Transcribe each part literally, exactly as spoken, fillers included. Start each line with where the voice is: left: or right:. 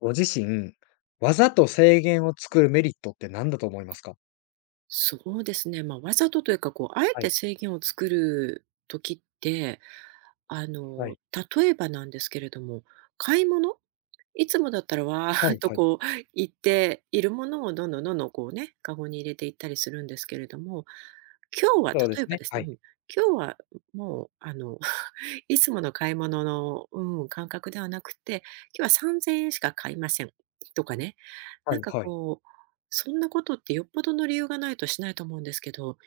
left: ご自身、わざと制限を作るメリットって何だと思いますか？
right: そうですね、まあ、わざとというか、こう、あえ
left: は
right: て
left: い、
right: 制限を作る時って、あ
left: は
right: の、
left: い、
right: 例えばなんですけれども、買い物、いつもだったらわ
left: は
right: ーっ
left: い。
right: と
left: はい、
right: こう行っているものをどんどんどんどんこうね、カゴに入れていったりするんですけれども、今日は
left: そうで
right: 例
left: す
right: えば
left: ね。
right: です
left: は
right: ね、う
left: い。
right: ん、今日はもうあのいつもの買い物の、うん、感覚ではなくて、今日はさんぜんえんしか買いませんとかね。
left: は
right: なん
left: い、
right: か
left: はい、
right: こう、そんなことってよっぽどの理由がないとしないと思うんですけど、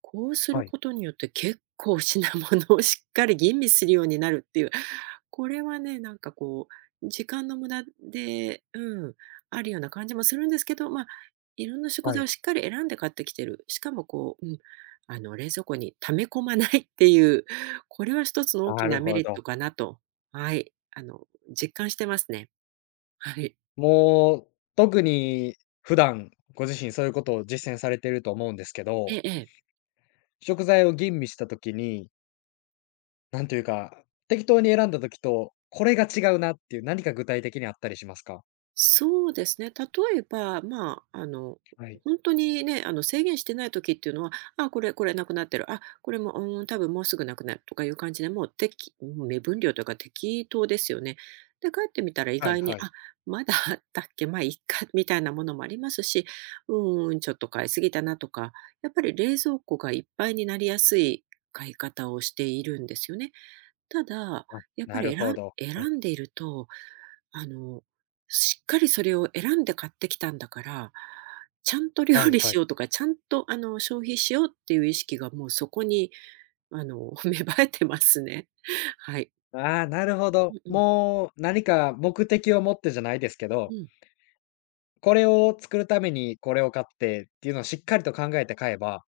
right: こうす
left: は
right: る
left: い、
right: ことによって結構品物をしっかり吟味するようになるっていう、これはね、なんかこう、時間の無駄で、うん、あるような感じもするんですけど、まあ、いろんな食
left: は
right: 材を
left: い。
right: しっかり選んで買ってきてる。しかもこう、うん、あの、冷蔵庫に溜め込まないっていう、これは一つの大
left: な
right: きな
left: る
right: メ
left: ほ
right: リッ
left: ど。
right: トかなと、はい、あの、実感してますね。はい。
left: もう、特に普段、ご自身そういうことを実践されていると思うんですけど、
right: ええええ
left: 食材を吟味した時に、なんというか、適当に選んだ時と、これが違うなっていう何か具体的にあったりしますか？
right: そうですね。例えば、まあ、あの、
left: はい、
right: 本当にね、あの、制限してない時っていうのは、あ、これこれなくなってる、あ、これも、うん、多分もうすぐなくなるとかいう感じで、もう適もう目分量というか適当ですよね。で、帰ってみたら意
left: はい
right: 外に、
left: はい。
right: あ、まだ あったっけ、まあ、いっかみたいなものもありますし、うん、ちょっと買いすぎたなとか、やっぱり冷蔵庫がいっぱいになりやすい買い方をしているんですよね。ただ、
left: はい。
right: やっぱ
left: なる
right: り選
left: ほ
right: ん
left: ど。
right: 選
left: はい、
right: んでいるとあの、しっかりそれを選んで買ってきたんだから、ちゃんと
left: は
right: 料
left: い
right: 理
left: は
right: し
left: い。
right: ようとか、ちゃんとあの、消費しようっていう意識がもうそこにあの 芽生えてますね。はい。
left: ああ、なるほ
right: う
left: ど。
right: んうん。
left: もう何か目的を持ってじゃないですけ
right: う
left: ど、
right: ん。
left: これを作るためにこれを買ってっていうのをしっかりと考えて買えば、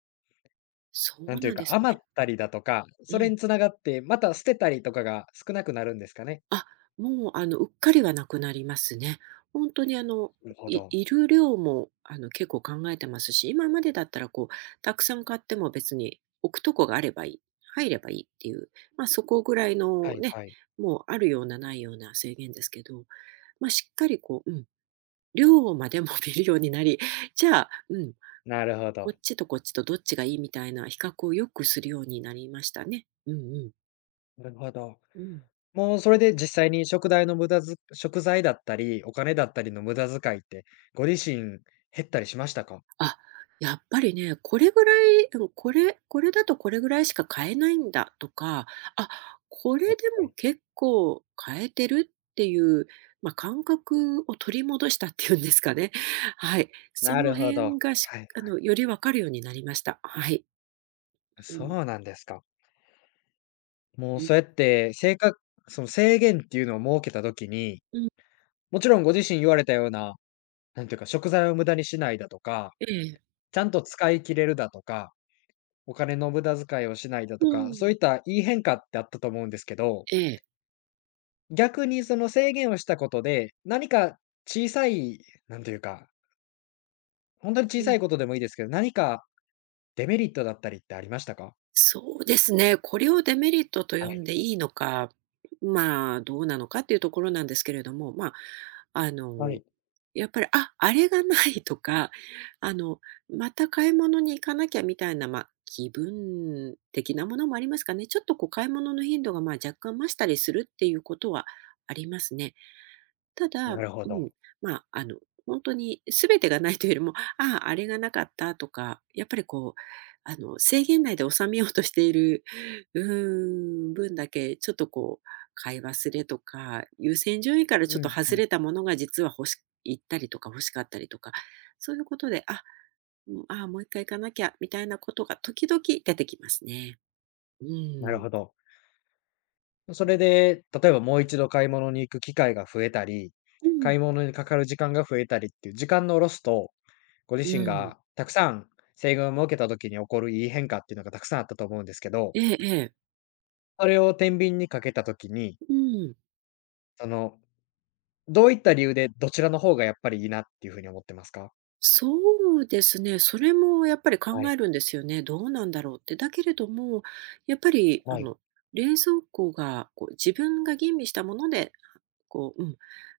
right: そ
left: な
right: う
left: んてい
right: な
left: う
right: んで
left: か、
right: す
left: 余
right: ね。
left: ったりだとか、
right: う
left: それ
right: ん。
left: に繋がって、また捨てたりとかが少なくなるんですかね。
right: あ、もう、あの、うっかりはなくなりますね。本当に、あの、
left: なるほ
right: い
left: ど。
right: いる量も、あの、結構考えてますし、今までだったら、こう、たくさん買っても別に置くとこがあればいい、入ればいいっていう、まあ、そこぐらい
left: は
right: の
left: い
right: ね、
left: はい。
right: もうあるようなないような制限ですけど、まあ、しっかりこう、うん、量までも 見るようになり、じゃあ、うん、
left: なるほ
right: こ
left: ど。
right: っちとこっちとどっちがいいみたいな比較をよくするようになりましたね。うんうん。
left: なるほど。
right: うん。
left: もうそれで実際に食材の無駄ず食材だったり、お金だったりの無駄遣いって、ご自身減ったりしましたか？
right: あ、やっぱりね、これぐらい、うん、これこれだとこれぐらいしか買えないんだとか、あ、これで
left: は
right: も
left: い。
right: 結構買えてるっていう、まあ、感覚を取り戻したっていうんですかね。はい。そ
left: な
right: の
left: るほ
right: 辺
left: ど。
right: がし
left: はいは
right: あ
left: い。
right: の、よりわかるようになりました。はい。う
left: そ
right: ん、
left: うなんですか。もう
right: うん、
left: そうやって、性格その制限っていうのを設けた時に、
right: うん。
left: もちろんご自身言われたような、なんていうか、食材を無駄にしないだとか、
right: ええ。
left: ちゃんと使い切れるだとか、お金の無駄遣いをしないだ
right: う
left: とか、そ
right: ん。
left: ういったいい変化ってあったと思うんですけど、
right: ええ。
left: 逆にその制限をしたことで、何か小さい、なんていうか、本当に小
right: う
left: さ
right: ん。
left: いことでもいいですけど、何かデメリットだったりってありましたか？
right: そうですね。これをデメリットと
left: は
right: 呼
left: い。
right: んでいいのか、まあ、どうなのかっていうところなんですけれども、まあ、あ
left: は
right: の、
left: い。
right: やっぱり、あ、あれがないとか、あの、また買い物に行かなきゃみたいな、まあ、気分的なものもありますかね。ちょっとこう、買い物の頻度が、まあ、若干増したりするっていうことはありますね。ただ、う
left: な
right: ん、
left: るほど。
right: まあ、あの、本当に全てがないというよりも、ああ、あれがなかったとか、やっぱりこう、あの、制限内で収めようとしている、うーん、分だけ、ちょっとこう、買い忘れとか、優先順位からち
left: う
right: ょっと
left: ん
right: 外
left: うん。
right: れたものが実は欲しいったりとか欲しかったりとか、そういうことで、あ、うん、ああ、もう一回行かなきゃみたいなことが時々出てきますね。う
left: なる
right: ん。
left: ほど。それで、例えばもう一度買い物に行く機会が増えたり、
right: うん。
left: 買い物にかかる時間が増えたりっていう時間のロスと、ご自
right: う
left: 身
right: ん。
left: がたくさん制限を設けた時に起こるいい変化っていうのがたくさんあったと思うんですけど、
right: ええええ。
left: それを天秤にかけた時に、
right: うん
left: その、どういった理由でどちらの方がやっぱりいいなっていうふうに思ってますか？
right: そうですね、それもやっぱり考
left: はい、
right: えるんですよね。どうなんだろうって。だけれども、やっぱりあ
left: はい、
right: の冷蔵庫がこう自分が吟味したものでこう、うん、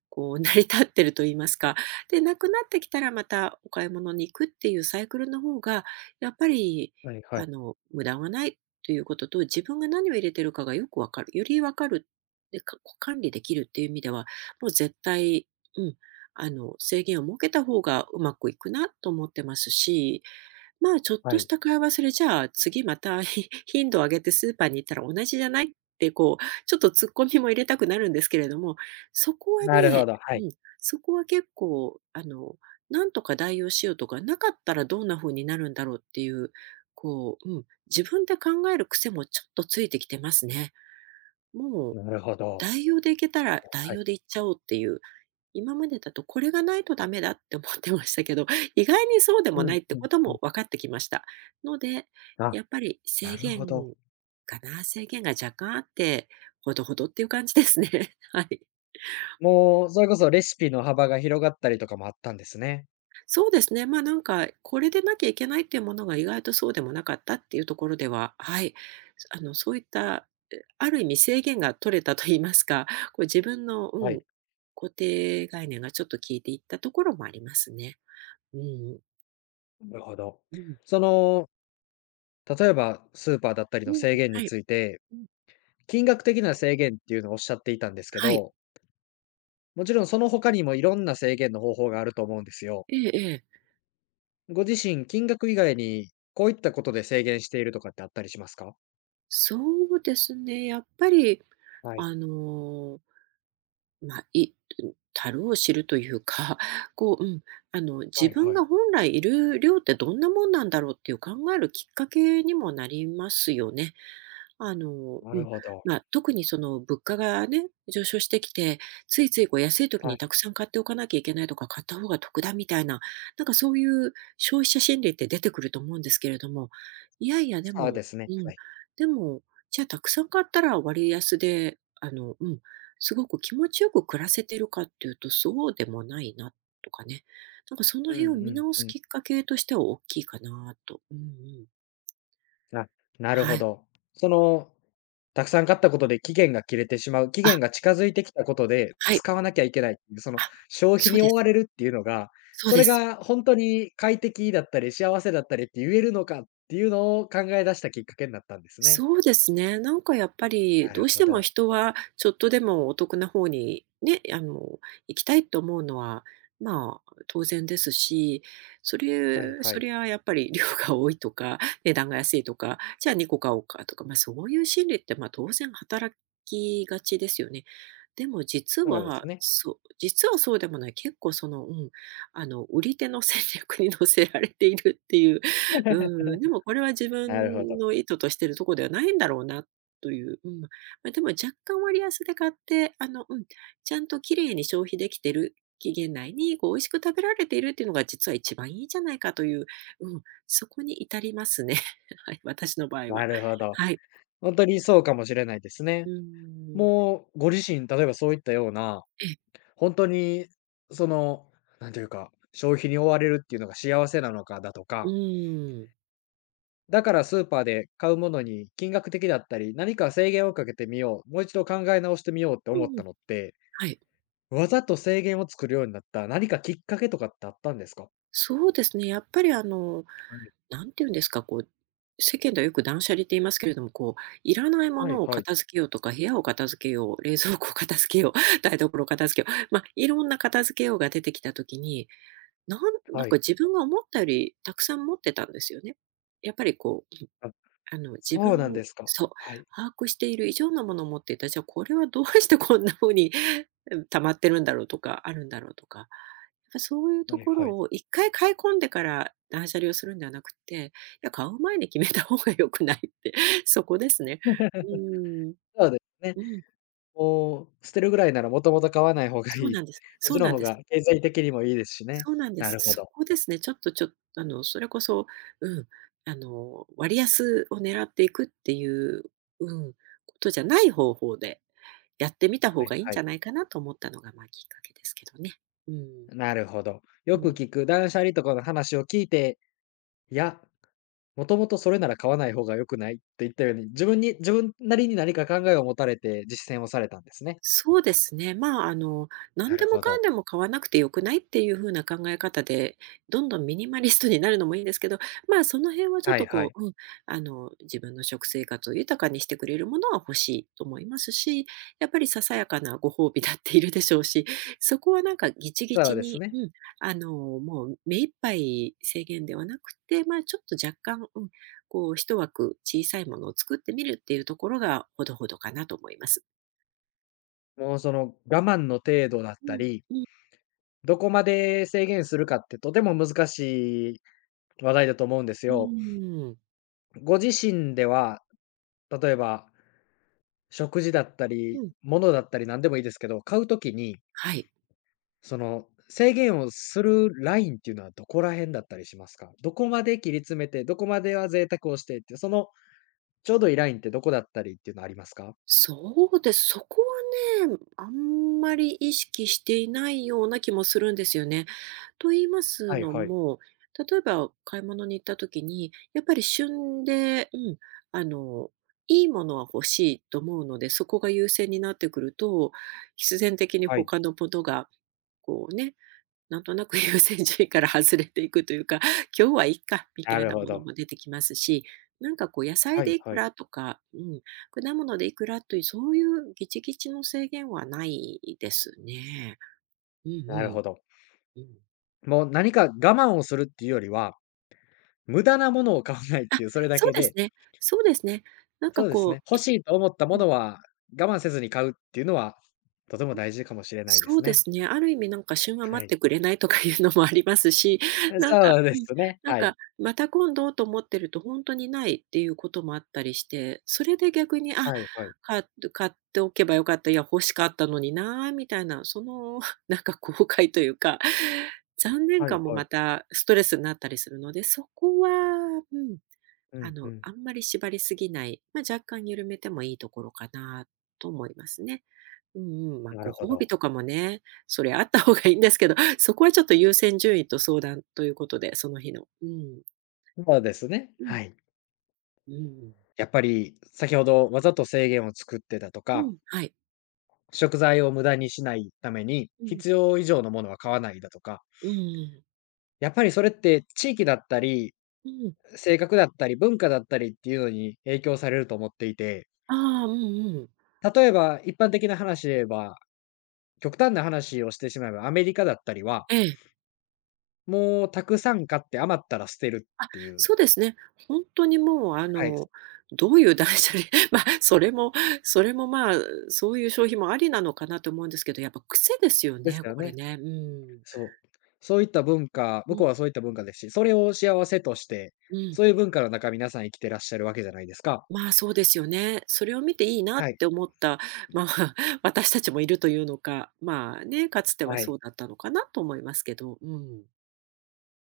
right: こう成り立ってると言いますか。で、なくなってきたらまたお買い物に行くっていうサイクルの方が、やっぱり、
left: はいはい、
right: あの、無駄がないということと、自分が何を入れてるかがよくわかる。よりわかる。で、か管理できるっていう意味では、もう絶対、うん、あの、制限を設けた方がうまくいくなと思ってますし、まあ、ちょっ
left: は
right: とし
left: い。
right: た会話、それじゃあ、次また、ひ頻度を上げてスーパーに行ったら同じじゃない？ってこう、ちょっと突っ込みも入れたくなるんですけれども、そこは
left: なるほ
right: ね
left: ど。はい、
right: うん、そこは結構、あの、なんとか代用しようとか、なかったらどんな風になるんだろうっていう、こう、うん、自分で考える癖もちょっとついてきてますね。もう
left: なるほど。
right: 代用でいけたら代
left: はい。
right: 用でいっちゃおうっていう。今までだと、これがないとダメだって思ってましたけど、意外にそうで
left: う
right: も
left: ん
right: ないって
left: うん
right: こと
left: うん。
right: も分かってきました。ので、
left: あ、
right: やっぱり
left: な
right: 制
left: るほど。
right: 限かな、制限が若干あって、ほどほどっていう感じですね。はい。
left: もう、それこそレシピの幅が広がったりとかもあったんですね。
right: そうですね、ま、なんか、これでなきゃいけないっていうものが意外とそうでもなかったっていうところでは、はい、あの、そういった、え、ある意味制限が取れたと言いますか、こう自分の、
left: は
right: うん、
left: い。
right: 固定概念がちょっと効いていったところもありますね。うん。
left: なるほど。
right: うん。
left: その、例えばスーパーだったり
right: う
left: の
right: ん、
left: 制限
right: は
left: に
right: い。
left: ついて、
right: うん、
left: 金額的な制限っていうのをおっしゃっていたんですけ
right: はい。
left: ど、もちろんその他にもいろんな制限の方法があると思うんですよ。
right: ええええ。
left: ご自身、金額以外にこういったことで制限しているとかってあったりしますか？
right: そうですね、やっぱり、
left: はい。
right: あの、まあ、いうるを知るというか、こう、うん、あの、自
left: はい
right: 分
left: はい。
right: が本来いる量ってどんなもんなんだろうっていう考えるきっかけにもなりますよね。あの、
left: な
right: う
left: る
right: ん、
left: ほど。
right: まあ、特にその物価がね、上昇してきて、ついついこう安い時
left: は
right: にた
left: い。
right: くさん買っておかなきゃいけないとか、買った方が得だみたいな、なんかそういう消費者心理って出てくると思うんですけれども、いやいや、で
left: そうで
right: も、
left: す
right: う
left: ね。
right: ん、
left: はい。
right: でも、じゃあたくさん買ったら割安で、あの、うん、すごく気持ちよく暮らせてるかっていうと、そうでもないなとかね、なんかその
left: うん
right: 辺を
left: う
right: 見
left: ん
right: 直
left: う
right: す
left: ん。
right: きっかけとしては大きいかなと。うんうん。
left: あ、なる
right: は
left: ほ
right: い。
left: ど。そのたくさん買ったことで期限が切れてしまう、期
right: あ、
left: 限が近づいてきたことで、
right: はい。
left: 使わなきゃいけないっていう、その
right: あ、
left: 消費
right: そう
left: に
right: で
left: 追わ
right: す。
left: れるっていうのが、
right: そう
left: そ
right: で
left: れ
right: す。
left: が本当に快適だったり、幸せだったりって言えるのかっていうのを考え出したきっかけになったんですね。
right: そうですね。なんかやっぱ
left: な
right: り、ど
left: る
right: うし
left: ほ
right: ても
left: ど。
right: 人はちょっとでもお得な方にね、あの、行きたいと思うのは、まあ、当然ですし、それ
left: はいは
right: そ
left: い。
right: れはやっぱり量が多いとか、値段が安いとか、じゃあにこ買おうかとか、ま、そういう心理って、ま、当然働きがちですよね。でも実
left: そうです
right: は、
left: ね。
right: そう実はそうでもない、結構その、うん、あの、売り手の戦略に乗せられているっていう、 うん、でもこれは自
left: なるほ
right: 分
left: ど。
right: の意図としてるとこではないんだろうなという、うん。まあ、でも若干割安で買って、あの、うん、ちゃんと綺麗に消費できてる、期限内にこう美味しく食べられているっていうのが実は一番いいんじゃないかという、うん、そこに至りますね。はい、私の場合
left: な
right: は。
left: るほど。
right: はい。
left: 本当にそうかもしれないです
right: う
left: ね。
right: ん。
left: もうご自身、例えばそういったような、
right: え
left: 本当にその、なんていうか、消費に追われるっていうのが幸せなのかだとかだからスーパーで買うものに金額的だったり、何か制限をかけてみよう、もう一度考え直してみようって
right: う
left: 思っ
right: んう
left: た
right: ん、
left: のって、
right: はい。
left: わざと制限を作るようになった何かきっかけとかってあったんですか？
right: そうですね、やっぱりあの
left: はい。
right: なんていうんですか、こう、世間ではよく断捨離って言いますけれども、こう、いらないも
left: はい
right: のを
left: はい。
right: 片付けようとか、部屋を片付けよう、冷蔵庫を片付けよう、台所を片付けよう、まあ、いろんな片付けようが出てきた時に、なんなん
left: は
right: か
left: い。
right: 自分が思ったよりたくさん持ってたんですよね。やっぱりこう
left: あ、
right: あの、自
left: そ
right: 分
left: うなんですか。
right: そう、
left: はい。
right: 把握している以上のものを持っていた、じゃあこれはどうしてこんな風に、うん、溜まってるんだろうとか、あるんだろうとか、やっぱそういう
left: は
right: と
left: い
right: こ
left: は
right: ろ
left: い。
right: を一回買い込んでから断捨離をするんではなくて、いや、買う前に決めた方が良くないって、そこですね。うん。
left: そうですね。
right: うん。
left: もう捨てるぐらいならもともと買わない方がい
right: そう
left: い。
right: なんです。
left: そっ
right: そ
left: ち
right: う
left: の
right: なん
left: 方
right: で
left: が
right: す。
left: 経済的にもいいですしね。
right: そうなんで
left: な
right: す。
left: るほ
right: そ
left: ど。
right: こですね。ちょっとちょっとあの、それこそ、うん、あの、割安を狙っていくっていう、うん、ことじゃない方法でやってみた方
left: はい
right: がいいん
left: は
right: じ
left: い。
right: ゃないかなと思ったのが、まあ、きっかけですけどね。うん。
left: なるほど。
right: う
left: よく
right: ん。
left: 聞く断捨離とかの話を聞いて、いやもともとそれなら買わない方が良くない？といったように、自分に自分なりに何か考えを持たれて実践をされたんですね。
right: そうですね。まあ、あの、何
left: な
right: で
left: る
right: も
left: ほ
right: かん
left: ど。
right: でも買わなくてよくないっていう風な考え方で、どんどんミニマリストになるのもいいんですけど、まあ、その辺はちょっ
left: はい
right: と
left: は
right: こ
left: い。
right: う、うん、あの、自分の食生活を豊かにしてくれるものは欲しいと思いますし、やっぱりささやかなご褒美だっているでしょうし、そこはなんかギチギ
left: そ
right: チ
left: うです
right: に、
left: ね。
right: うん、あの、もう目いっぱい制限ではなくて、まあ、ちょっと若干、うん、こう、一枠小さいものを作ってみるっていうところがほどほどかなと思います。
left: もうその我慢の程度だっ
right: う
left: た
right: ん。
left: り、
right: うん。
left: どこまで制限するかってとても難しい話題だと思うんです
right: う
left: よ。
right: ーん。
left: ご自身では、例えば食事だった
right: う
left: り、
right: ん。
left: 物だったり何でもいいですけど、買う時に、
right: はい。
left: その制限をするラインっていうのはどこら辺だったりしますか？どこまで切り詰めて、どこまでは贅沢をしてって、そのちょうどいいラインってどこだったりっていうのはありますか？
right: そうです。そこはね、あんまり意識していないような気もするんですよね。と言います
left: はい
right: の
left: はい。
right: も、例えば買い物に行った時に、やっぱり旬で、うん、あの、いいものは欲しいと思うので、そこが優先になってくると、必然的に
left: はい。
right: 他のことがこうね、なんとなく優先順位から外れていくというか、今日はいっかみた
left: な
right: い
left: る
right: な
left: ほ
right: もの
left: ど。
right: も出てきますし、なんかこう野菜
left: は
right: で
left: い
right: いく
left: はい。
right: らとか、うん、果物でいくらという、そういうギチギチの制限はないですね。うん
left: なる
right: う
left: ほど。
right: ん。うん。
left: もう何か我慢をするっていうよりは、無駄なものを買わないっ
right: あ、
left: ていう、それだ
right: そう
left: け
right: です
left: で、
right: ね。そうですね。なんか
left: そうです
right: こ
left: ね、
right: う、
left: 欲
right: い
left: しいと思ったものは我慢せずに買うっていうのは、とても大事かもしれないで
right: そ
left: す
right: うで
left: ね。
right: すね。ある意味なんか旬は
left: は
right: 待って
left: い。
right: くれないとかいうのもありますし、なんか、
left: そうで
right: うん、
left: すね、
right: なん
left: は
right: か、
left: い。
right: また今度と思ってると本当にないっていうこともあったりして、それで逆に、あ、
left: はいはい。
right: か買っておけばよかった、いや欲しかったのになーみたいな、その なんか後悔というか、残念
left: はい
right: 感も
left: はい。
right: またストレスになったりするので、そこは、うん、
left: う
right: あ
left: んう
right: の、
left: ん。
right: あんまり縛りすぎない、まあ、若干緩めてもいいところかなと思いますね。うんうん。まあ、
left: な
right: ご
left: るほ
right: 褒美
left: ど。
right: とかもね、それあった方がいいんですけど、そこはちょっと優先順位と相談ということで、その日の。うん。
left: そうですね、
right: うん。
left: はい。
right: うん。
left: やっぱり先ほどわざと制限を作ってたと
right: う
left: か
right: ん、はい。
left: 食材を無駄にしないために、
right: うん。
left: 必要以上のものは買わないだとか、
right: うん。
left: やっぱりそれって地域だったり、
right: うん。
left: 性格だったり、文化だったりっていうのに影響されると思っていて、
right: ああ、うんうん。
left: 例えば一般的な話で言えば、極端な話をしてしまえばアメリカだったりは、
right: ええ。
left: もうたくさん買って余ったら捨てるっ
right: あ、
left: ていう。
right: そうですね。本当にもうあ
left: はい、
right: の、どういう断捨離、まあ、それもそれも、まあ、そういう消費もありなのかなと思うんですけど、やっぱ癖ですよ
left: です
right: ね、
left: よ
right: これ
left: ね。
right: ね。うん。
left: そう。そういった文化
right: う
left: 向こ
right: ん。
left: うはそういった文化ですし、それを幸せとして、
right: うん。
left: そういう文化の中皆さん生きてらっしゃるわけじゃないですか。
right: まあ、そうですよね。それを見ていいなっ
left: はい、
right: て思った、まあ 私たちもいるというのか、まあね、かつては
left: は
right: そ
left: い。
right: うだったのかなと思いますけど、うん。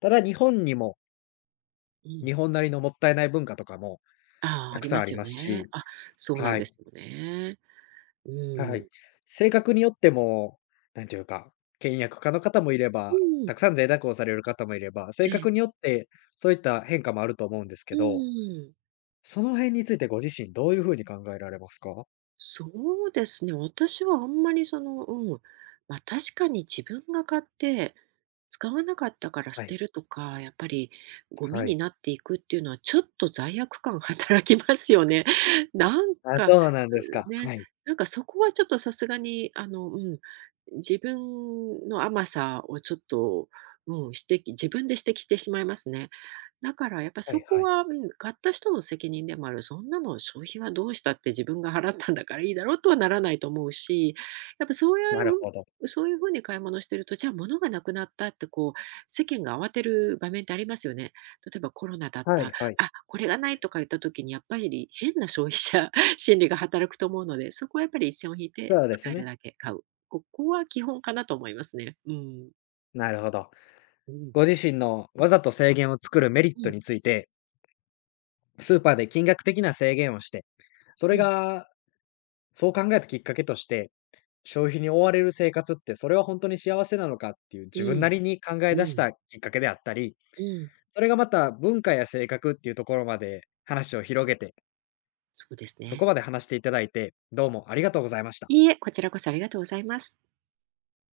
left: ただ日本にも
right: うん。
left: 日本なりのもったいない文化とかも
right: ああ、
left: た
right: あ
left: く
right: り
left: さ
right: ま
left: んあ
right: す
left: り
right: よ
left: ます
right: ね。
left: し、
right: あ、そうなん
left: は
right: で
left: い、
right: すよね。う
left: はい。
right: ん。
left: 性格によっても、なんていうか、倹約家の方もいれ
right: う
left: ば、
right: ん。
left: たくさん贅沢をされる方もいれば、
right: え
left: 性
right: え。
left: 格によってそういった変化もあると思うんです
right: う
left: けど、
right: ん。
left: その辺についてご自身どういうふうに考えられますか？
right: そうですね。私はあんまりその、うん。まあ、確かに自分が買って使わなかったから捨
left: は
right: て
left: い、
right: るとか、やっぱりゴミ
left: は
right: に
left: い。
right: なっていくっていうのはちょっと罪悪感 働きますよね。なん
left: あ、
right: か、
left: そうなんです
right: う
left: か。
right: んね、
left: はい、
right: なんかそこはちょっとさすがに、あの、うん、自分の甘さをちょっと、うん、指摘、自分で指摘してしまいますね。だからやっぱ
left: は
right: そ
left: い
right: こ
left: はい。
right: は、うん、買った人の責任でもある。そんなの消費はどうしたって自分が払ったんだからいいだろうとはならないと思うし、やっぱそうい
left: なるほど。
right: う、そういうふうに買い物してると、じゃあ物がなくなったってこう、世間が慌てる場面ってありますよね。例えばコロナだっ
left: は
right: た、
left: いはい。
right: あ、これがないとか言った時にやっぱり変な消費者 心理が働くと思うので、そこはやっぱり一線を引いて
left: そうで
right: 使
left: す
right: える
left: ね。
right: だけ買う。ここは基本かなと思いますね。うん。
left: なるほど。
right: うん。
left: ご自身のわざと制限を作るメリッ
right: う
left: ト
right: ん。
left: についてスーパーで金額的な制限をして、そ
right: う
left: れ
right: ん。
left: が、そう考えたきっかけとして、消費に追われる生活って、それは本当に幸せなのかっていう
right: う
left: 自分な
right: ん。
left: りに考え
right: う
left: 出し
right: ん。
left: たきっかけであったり、
right: うん。
left: それがまた文化や性格っていうところまで話を広げて、
right: そうです
left: そ
right: ね。
left: こまで話していただいて、どうもありがとうございました。
right: いいえ、こちらこそありがとうございます。